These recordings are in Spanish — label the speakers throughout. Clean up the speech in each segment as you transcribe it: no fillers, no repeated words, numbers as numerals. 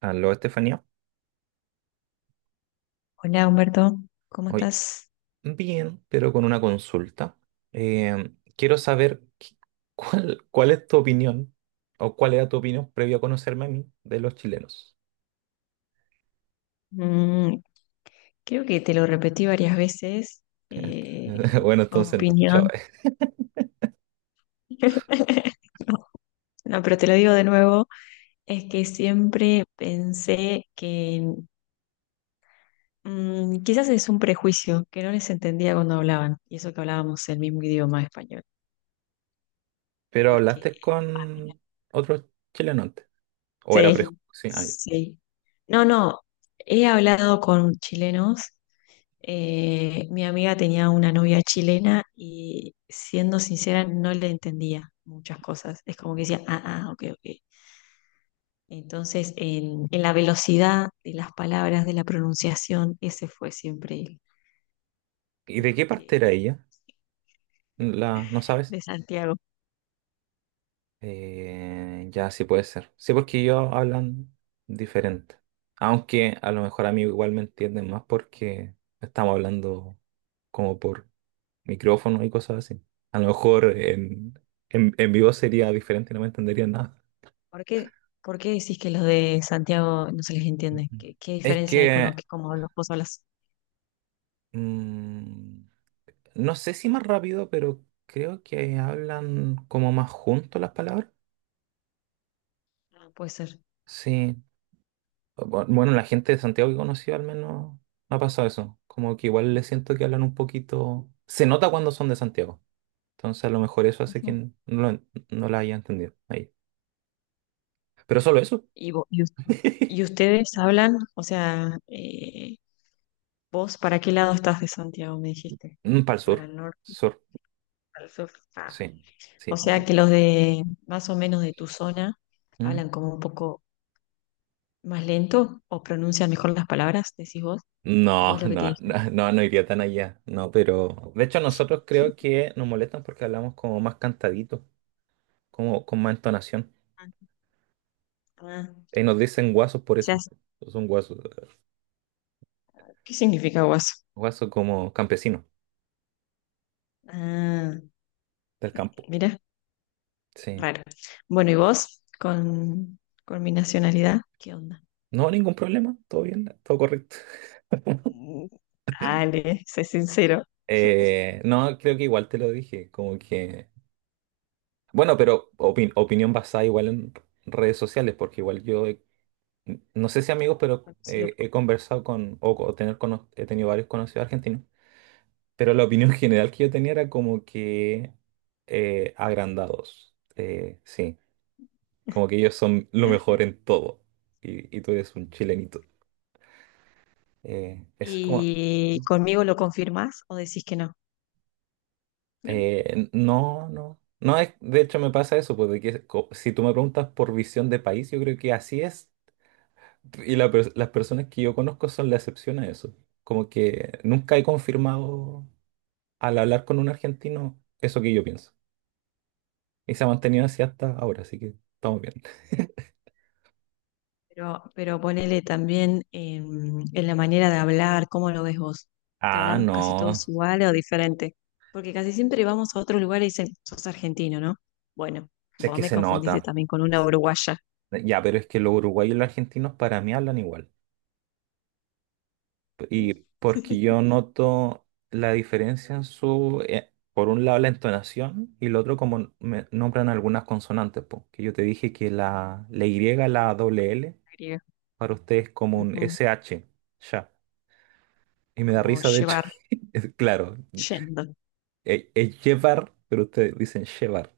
Speaker 1: Aló, Estefanía.
Speaker 2: Hola Humberto, ¿cómo
Speaker 1: Hoy,
Speaker 2: estás?
Speaker 1: bien, pero con una consulta. Quiero saber qué- cuál es tu opinión o cuál era tu opinión previo a conocerme a mí de los chilenos.
Speaker 2: Mm, Creo que te lo repetí varias veces. Eh,
Speaker 1: Bueno, entonces no, chao.
Speaker 2: opinión. No, pero te lo digo de nuevo. Es que siempre pensé que quizás es un prejuicio, que no les entendía cuando hablaban. Y eso que hablábamos el mismo idioma español.
Speaker 1: Pero
Speaker 2: Porque
Speaker 1: hablaste con otro chileno antes, o era
Speaker 2: sí,
Speaker 1: prejuicio. Ah, ya.
Speaker 2: sí. No, no. He hablado con chilenos. Mi amiga tenía una novia chilena y siendo sincera no le entendía muchas cosas. Es como que decía, ah, ah, ok, ok. Entonces, en la velocidad de las palabras, de la pronunciación, ese fue siempre el-
Speaker 1: ¿Y de
Speaker 2: lo
Speaker 1: qué parte era
Speaker 2: que
Speaker 1: ella? La, ¿no sabes?
Speaker 2: de Santiago.
Speaker 1: Ya sí puede ser. Sí, porque ellos hablan diferente. Aunque a lo mejor a mí igual me entienden más porque estamos hablando como por micrófono y cosas así. A lo mejor en vivo sería diferente y no me entenderían nada.
Speaker 2: ¿Por qué, por qué decís que los de Santiago no se les entiende?
Speaker 1: Ujú.
Speaker 2: ¿Qué
Speaker 1: Es
Speaker 2: diferencia hay con lo
Speaker 1: que
Speaker 2: que como los vos hablas?
Speaker 1: mm, no sé si más rápido, pero creo que hablan como más juntos las palabras.
Speaker 2: Ah, puede ser.
Speaker 1: Sí, bueno, la gente de Santiago que conocí al menos ha pasado eso. Como que igual le siento que hablan un poquito. Se nota cuando son de Santiago. Entonces a lo mejor eso hace que
Speaker 2: Ujú.
Speaker 1: no, lo no la haya entendido ahí. Pero solo eso.
Speaker 2: ¿Y, vo- y us- y ustedes hablan? O sea, vos, ¿para qué lado estás de Santiago? Me dijiste.
Speaker 1: Para el
Speaker 2: Para
Speaker 1: sur.
Speaker 2: el norte,
Speaker 1: Sur.
Speaker 2: para el sur. Ah.
Speaker 1: Sí.
Speaker 2: O
Speaker 1: Sí, bien.
Speaker 2: sea que los de más o menos de tu zona
Speaker 1: Mm.
Speaker 2: hablan como un poco más lento o pronuncian mejor las palabras, decís vos, o
Speaker 1: No,
Speaker 2: es lo que te
Speaker 1: no, no,
Speaker 2: dicen.
Speaker 1: no, no iría tan allá. No, pero. De hecho, nosotros creo que nos molestan porque hablamos como más cantadito, como con más entonación.
Speaker 2: Ah, ah. O
Speaker 1: Y nos dicen guasos por
Speaker 2: sea,
Speaker 1: eso. Son guasos.
Speaker 2: ¿qué significa guaso?
Speaker 1: Guasos como campesinos
Speaker 2: Ah,
Speaker 1: del campo.
Speaker 2: mira,
Speaker 1: Sí.
Speaker 2: raro. Bueno, ¿y vos con mi nacionalidad? ¿Qué onda?
Speaker 1: No, ningún problema, todo bien, todo correcto.
Speaker 2: Mm, dale, sé sincero.
Speaker 1: No, creo que igual te lo dije, como que... Bueno, pero opinión basada igual en redes sociales, porque igual yo, no sé si amigos, pero
Speaker 2: Conocido.
Speaker 1: he conversado con, o, he tenido varios conocidos argentinos, pero la opinión general que yo tenía era como que agrandados, sí, como que ellos son lo mejor en todo, y tú eres un chilenito. Es como...
Speaker 2: ¿Y conmigo lo confirmás o decís que no?
Speaker 1: No, no. No es, de hecho me pasa eso, pues de que si tú me preguntas por visión de país, yo creo que así es. Y la las personas que yo conozco son la excepción a eso. Como que nunca he confirmado al hablar con un argentino eso que yo pienso. Y se ha mantenido así hasta ahora, así que estamos bien.
Speaker 2: Pero ponele también en la manera de hablar, ¿cómo lo ves vos? ¿Que
Speaker 1: Ah,
Speaker 2: hablamos casi
Speaker 1: no,
Speaker 2: todos igual o diferente? Porque casi siempre vamos a otro lugar y dicen, sos argentino, ¿no? Bueno,
Speaker 1: es
Speaker 2: vos
Speaker 1: que
Speaker 2: me
Speaker 1: se
Speaker 2: confundiste
Speaker 1: nota.
Speaker 2: también con una uruguaya.
Speaker 1: Ya, pero es que los uruguayos y los argentinos para mí hablan igual. Y porque yo noto la diferencia en su, por un lado la entonación y el otro como me nombran algunas consonantes, po, que yo te dije que la, la Y, la doble L,
Speaker 2: Griega.
Speaker 1: para ustedes es como un
Speaker 2: Ujú.
Speaker 1: SH, ya. Y me da
Speaker 2: Como
Speaker 1: risa, de hecho,
Speaker 2: llevar,
Speaker 1: es claro,
Speaker 2: yendo.
Speaker 1: es llevar, pero ustedes dicen llevar.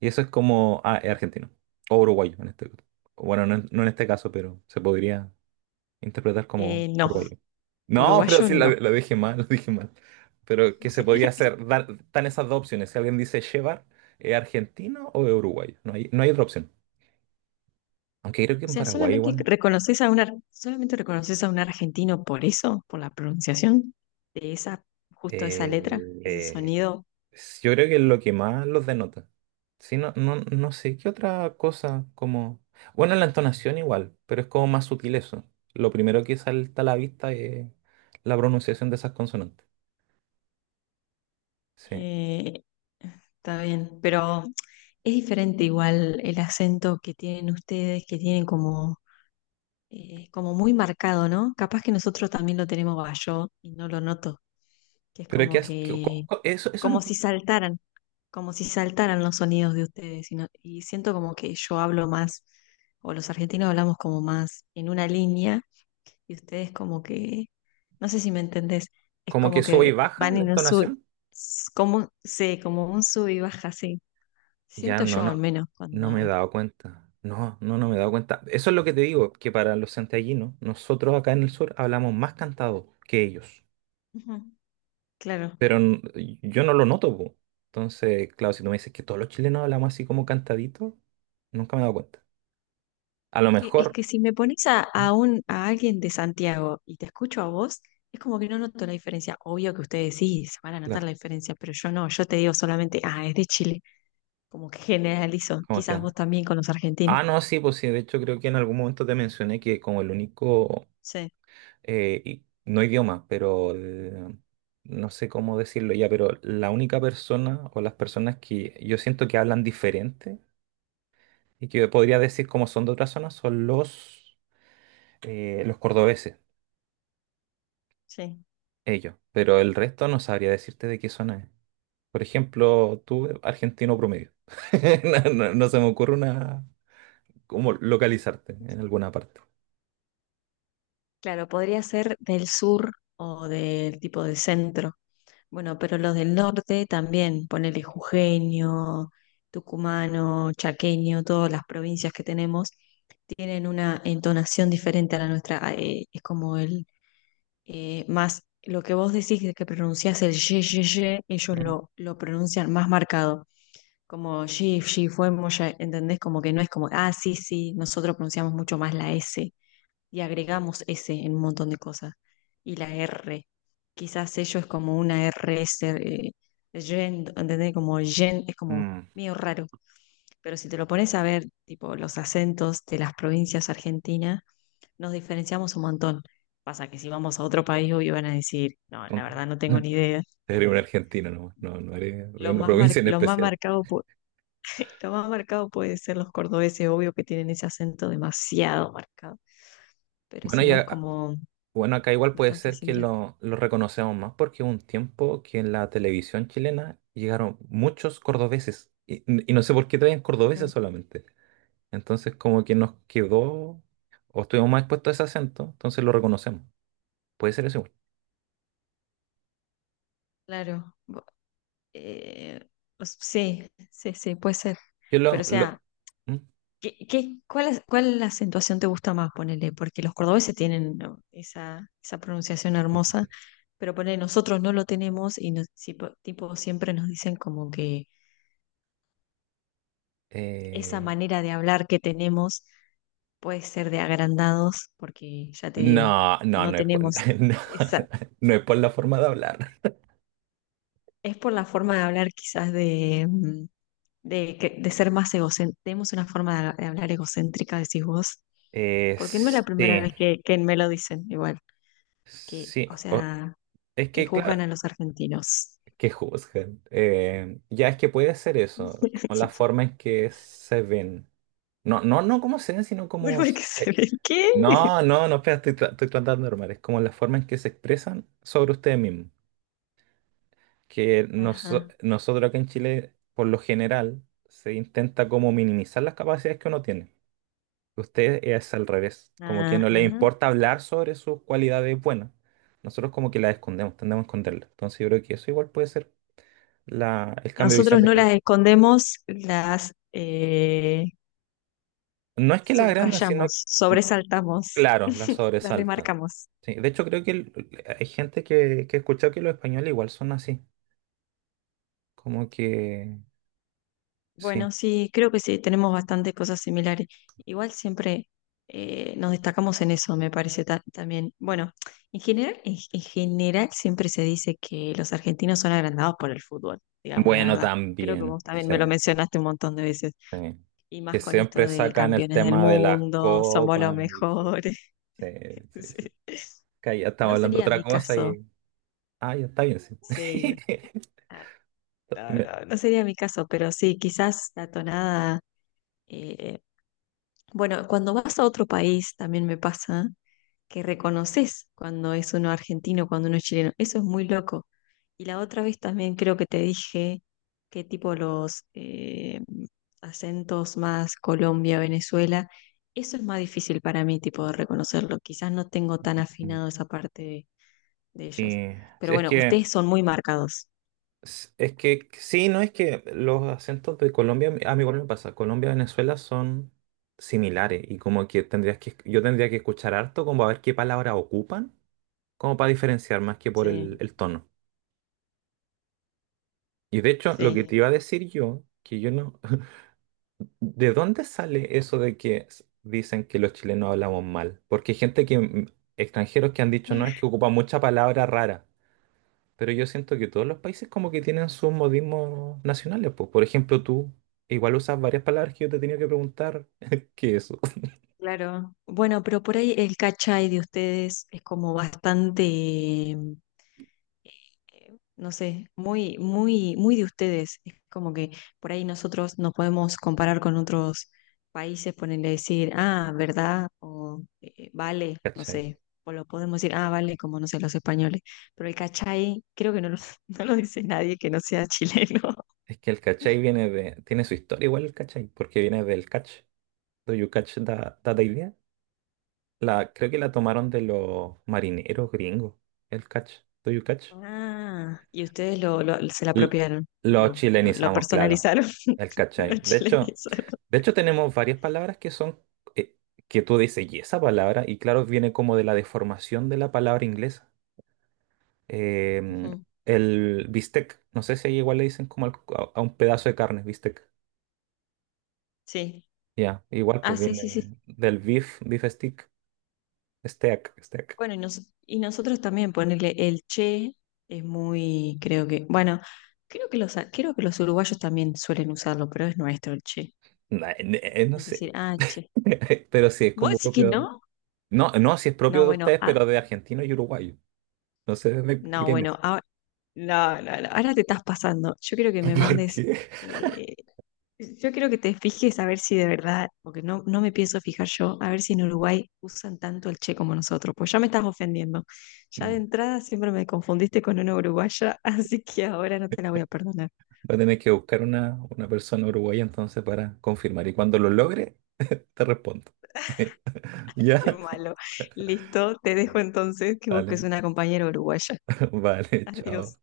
Speaker 1: Y eso es como, ah, es argentino, o uruguayo en este, caso. Bueno, no, en no en este caso, pero se podría interpretar como
Speaker 2: Eh, no,
Speaker 1: orgullo. No, pero
Speaker 2: Uruguayo
Speaker 1: sí,
Speaker 2: no.
Speaker 1: lo dije mal, lo dije mal. Pero qué se podía hacer, dar, están esas dos opciones. Si alguien dice llevar, ¿es argentino o es uruguayo? No hay, no hay otra opción. Aunque creo que
Speaker 2: O
Speaker 1: en
Speaker 2: sea,
Speaker 1: Paraguay igual.
Speaker 2: solamente reconoces a un argentino por eso, por la pronunciación de esa, justo esa
Speaker 1: eh,
Speaker 2: letra, ese
Speaker 1: eh,
Speaker 2: sonido.
Speaker 1: yo creo que es lo que más los denota. Sí, no, no, no sé, ¿qué otra cosa como... Bueno, la entonación igual, pero es como más sutil eso. Lo primero que salta a la vista es la pronunciación de esas consonantes. Sí.
Speaker 2: Eh, Está bien, pero es diferente igual el acento que tienen ustedes, que tienen como, como muy marcado, ¿no? Capaz que nosotros también lo tenemos, va, yo y no lo noto, que es
Speaker 1: Pero ¿qué
Speaker 2: como
Speaker 1: has...
Speaker 2: que,
Speaker 1: eso, eso no
Speaker 2: como si saltaran, como si saltaran los sonidos de ustedes, y, y siento como que yo hablo más, o los argentinos hablamos como más en una línea y ustedes como que, no sé si me entendés, es
Speaker 1: Como que
Speaker 2: como
Speaker 1: sube y
Speaker 2: que
Speaker 1: baja
Speaker 2: van
Speaker 1: la
Speaker 2: en un sub,
Speaker 1: entonación.
Speaker 2: como un sub y baja, sí.
Speaker 1: Ya
Speaker 2: Siento
Speaker 1: no,
Speaker 2: yo al
Speaker 1: no,
Speaker 2: menos
Speaker 1: no me he
Speaker 2: cuando...
Speaker 1: dado cuenta. No, no, no me he dado cuenta. Eso es lo que te digo, que para los santiaguinos, nosotros acá en el sur hablamos más cantado que ellos.
Speaker 2: Ujú, claro.
Speaker 1: Pero yo no lo noto, po. Entonces, claro, si tú me dices que todos los chilenos hablamos así como cantadito, nunca me he dado cuenta. A lo
Speaker 2: Es
Speaker 1: mejor,
Speaker 2: que si me pones a, a alguien de Santiago y te escucho a vos, es como que no noto la diferencia. Obvio que ustedes sí se van a notar
Speaker 1: claro,
Speaker 2: la diferencia, pero yo no, yo te digo solamente, ah, es de Chile, como que generalizo,
Speaker 1: como
Speaker 2: quizás
Speaker 1: que...
Speaker 2: vos también con los argentinos.
Speaker 1: Ah, no, sí, pues sí, de hecho creo que en algún momento te mencioné que como el único
Speaker 2: Sí,
Speaker 1: no idioma, pero no sé cómo decirlo ya, pero la única persona o las personas que yo siento que hablan diferente y que podría decir cómo son de otras zonas son los cordobeses,
Speaker 2: sí.
Speaker 1: ellos, pero el resto no sabría decirte de qué zona es. Por ejemplo, tú, argentino promedio. No, no se me ocurre una, cómo localizarte en alguna parte.
Speaker 2: Claro, podría ser del sur o del tipo de centro. Bueno, pero los del norte también, ponele jujeño, tucumano, chaqueño, todas las provincias que tenemos, tienen una entonación diferente a la nuestra. Ah, es como el más, lo que vos decís que pronunciás el ye, ye, ye, ellos
Speaker 1: Mm.
Speaker 2: lo pronuncian más marcado. Como ye, ye, fue, moya, ¿entendés? Como que no es como, ah, sí, sí, nosotros pronunciamos mucho más la S y agregamos S en un montón de cosas. Y la R, quizás sello es como una RS, gen, ¿entendés? Como gen, es como
Speaker 1: Mm.
Speaker 2: medio raro. Pero si te lo pones a ver, tipo los acentos de las provincias argentinas, nos diferenciamos un montón. Pasa que si vamos a otro país, obvio van a decir, no, la verdad no tengo ni idea.
Speaker 1: Eres un
Speaker 2: Eh,
Speaker 1: argentino nomás, no, no eres de una provincia en
Speaker 2: lo más
Speaker 1: especial.
Speaker 2: marcado, lo más marcado puede ser los cordobeses, obvio que tienen ese acento demasiado marcado. Pero
Speaker 1: Bueno,
Speaker 2: si no es
Speaker 1: ya
Speaker 2: como
Speaker 1: Bueno, acá igual puede
Speaker 2: bastante
Speaker 1: ser que
Speaker 2: similar.
Speaker 1: lo reconocemos más porque hubo un tiempo que en la televisión chilena llegaron muchos cordobeses y no sé por qué traían cordobeses
Speaker 2: Mm,
Speaker 1: solamente. Entonces como que nos quedó o estuvimos más expuestos a ese acento, entonces lo reconocemos. Puede ser eso, igual.
Speaker 2: Claro. Eh, pues, sí, sí, sí, puede ser.
Speaker 1: Yo
Speaker 2: Pero o
Speaker 1: lo...
Speaker 2: sea,
Speaker 1: lo- ¿Mm?
Speaker 2: ¿cuál acentuación te gusta más, ponele? Porque los cordobeses tienen ¿no? esa pronunciación hermosa, pero ponele, nosotros no lo tenemos y nos- si po- tipo, siempre nos dicen como que esa
Speaker 1: Eh,
Speaker 2: manera de hablar que tenemos puede ser de agrandados, porque ya te digo,
Speaker 1: no, no,
Speaker 2: no
Speaker 1: no es por,
Speaker 2: tenemos
Speaker 1: no,
Speaker 2: esa...
Speaker 1: no es por la forma de hablar.
Speaker 2: Es por la forma de hablar quizás de de ser más egocéntrica. Tenemos una forma de, de hablar egocéntrica, decís vos. Porque no es la primera
Speaker 1: Sí,
Speaker 2: vez que me lo dicen, igual. Que,
Speaker 1: sí.
Speaker 2: o sea,
Speaker 1: Es
Speaker 2: que
Speaker 1: que,
Speaker 2: juzgan
Speaker 1: claro.
Speaker 2: a los argentinos.
Speaker 1: Que juzguen. Ya es que puede ser eso, como la forma en que se ven. No, no, no como se ven, sino como...
Speaker 2: Bueno, hay que se ve. ¿Qué?
Speaker 1: No, no, no, espera, estoy, estoy tratando de normal. Es como la forma en que se expresan sobre ustedes mismos. Que
Speaker 2: Ajá,
Speaker 1: nosotros acá en Chile, por lo general, se intenta como minimizar las capacidades que uno tiene. Ustedes es al revés, como que no les
Speaker 2: ajá.
Speaker 1: importa hablar sobre sus cualidades buenas. Nosotros como que las escondemos, tendemos a esconderlas. Entonces yo creo que eso igual puede ser el cambio de visión
Speaker 2: Nosotros
Speaker 1: de
Speaker 2: no
Speaker 1: que
Speaker 2: las escondemos, las
Speaker 1: No es que la agrandan, sino,
Speaker 2: subrayamos,
Speaker 1: mm,
Speaker 2: sobresaltamos,
Speaker 1: claro, la
Speaker 2: las
Speaker 1: sobresaltan.
Speaker 2: remarcamos.
Speaker 1: Sí, de hecho, creo que hay gente que he escuchado que los españoles igual son así, como que, sí.
Speaker 2: Bueno, sí, creo que sí, tenemos bastantes cosas similares. Igual siempre nos destacamos en eso, me parece también. Bueno, en general, en general siempre se dice que los argentinos son agrandados por el fútbol, digamos la
Speaker 1: Bueno,
Speaker 2: verdad. Creo que
Speaker 1: también,
Speaker 2: vos también
Speaker 1: sí,
Speaker 2: me lo mencionaste un montón de veces.
Speaker 1: sí.
Speaker 2: Y más
Speaker 1: Que
Speaker 2: con esto
Speaker 1: siempre
Speaker 2: de
Speaker 1: sacan el
Speaker 2: campeones del
Speaker 1: tema de las
Speaker 2: mundo, somos los
Speaker 1: copas. Y
Speaker 2: mejores.
Speaker 1: sí, sí, sí,
Speaker 2: Sí.
Speaker 1: sí. Que ya estamos
Speaker 2: No
Speaker 1: hablando de
Speaker 2: sería
Speaker 1: otra
Speaker 2: mi
Speaker 1: cosa
Speaker 2: caso,
Speaker 1: y... Ah, ya está bien, sí.
Speaker 2: sí. No,
Speaker 1: Está
Speaker 2: no,
Speaker 1: bien.
Speaker 2: no, no sería mi caso, pero sí, quizás la tonada. eh, Bueno, cuando vas a otro país también me pasa que reconoces cuando es uno argentino, cuando uno es chileno. Eso es muy loco. Y la otra vez también creo que te dije que tipo los acentos más Colombia, Venezuela, eso es más difícil para mí tipo de reconocerlo. Quizás no tengo tan afinado esa parte de ellos.
Speaker 1: Sí,
Speaker 2: Pero
Speaker 1: sí, es
Speaker 2: bueno,
Speaker 1: que
Speaker 2: ustedes son muy marcados.
Speaker 1: Es que sí, no es que los acentos de Colombia, a mí igual me pasa, Colombia y Venezuela son similares y como que tendrías que, yo tendría que escuchar harto como a ver qué palabras ocupan, como para diferenciar más que por
Speaker 2: Sí,
Speaker 1: el tono. Y de hecho, lo que te
Speaker 2: sí.
Speaker 1: iba a decir yo, que yo no, ¿de dónde sale eso de que dicen que los chilenos hablamos mal? Porque hay gente que, extranjeros que han dicho, no, es que ocupa mucha palabra rara. Pero yo siento que todos los países como que tienen sus modismos nacionales, pues. Por ejemplo, tú igual usas varias palabras que yo te he tenido que preguntar qué es eso,
Speaker 2: Claro. Bueno, pero por ahí el cachai de ustedes es como bastante no sé, muy, muy, muy de ustedes. Es como que por ahí nosotros nos podemos comparar con otros países, ponerle decir, ah, ¿verdad? O vale, no
Speaker 1: ¿cachai?
Speaker 2: sé. O lo podemos decir, ah, vale, como no sé, los españoles. Pero el cachai, creo que no lo, no lo dice nadie que no sea chileno.
Speaker 1: Es que el cachai viene de, tiene su historia igual el cachai, porque viene del catch. Do you catch that, that idea? La, creo que la tomaron de los marineros gringos, el catch. Do you catch?
Speaker 2: Ah, y ustedes se la
Speaker 1: L-
Speaker 2: apropiaron y
Speaker 1: Lo
Speaker 2: lo
Speaker 1: chilenizamos, claro.
Speaker 2: personalizaron,
Speaker 1: El
Speaker 2: lo
Speaker 1: cachai.
Speaker 2: chilenizaron.
Speaker 1: De hecho tenemos varias palabras que son eh, que tú dices, y esa palabra, y claro, viene como de la deformación de la palabra inglesa. Em,
Speaker 2: Ujú,
Speaker 1: el bistec, no sé si ahí igual le dicen como a un pedazo de carne, bistec.
Speaker 2: sí.
Speaker 1: Ya, igual
Speaker 2: Ah,
Speaker 1: pues
Speaker 2: sí, sí, sí.
Speaker 1: viene del beef, beef stick, steak, steak.
Speaker 2: Bueno, y nosotros también ponerle el che es muy, creo que, bueno, creo que los uruguayos también suelen usarlo, pero es nuestro el che.
Speaker 1: No,
Speaker 2: Es decir,
Speaker 1: sé,
Speaker 2: ah, che.
Speaker 1: pero sí es
Speaker 2: ¿Vos
Speaker 1: como
Speaker 2: decís que
Speaker 1: propio.
Speaker 2: no?
Speaker 1: No, no, si es
Speaker 2: No,
Speaker 1: propio de
Speaker 2: bueno,
Speaker 1: ustedes,
Speaker 2: ah,
Speaker 1: pero de argentino y uruguayo. No sé de
Speaker 2: no,
Speaker 1: quién
Speaker 2: bueno,
Speaker 1: es.
Speaker 2: ah, no, no, no, ahora te estás pasando. Yo quiero que me
Speaker 1: ¿Por
Speaker 2: mandes,
Speaker 1: qué?
Speaker 2: eh, yo quiero que te fijes a ver si de verdad, porque no, no me pienso fijar yo, a ver si en Uruguay usan tanto el che como nosotros, pues ya me estás ofendiendo. Ya de
Speaker 1: Mm.
Speaker 2: entrada siempre me confundiste con una uruguaya, así que ahora no te la voy a perdonar.
Speaker 1: Va a tener que buscar una persona uruguaya entonces para confirmar. Y cuando lo logre, te respondo.
Speaker 2: Qué
Speaker 1: ¿Ya?
Speaker 2: malo. Listo, te dejo entonces que busques
Speaker 1: Vale,
Speaker 2: una compañera uruguaya.
Speaker 1: vale, chao.
Speaker 2: Adiós.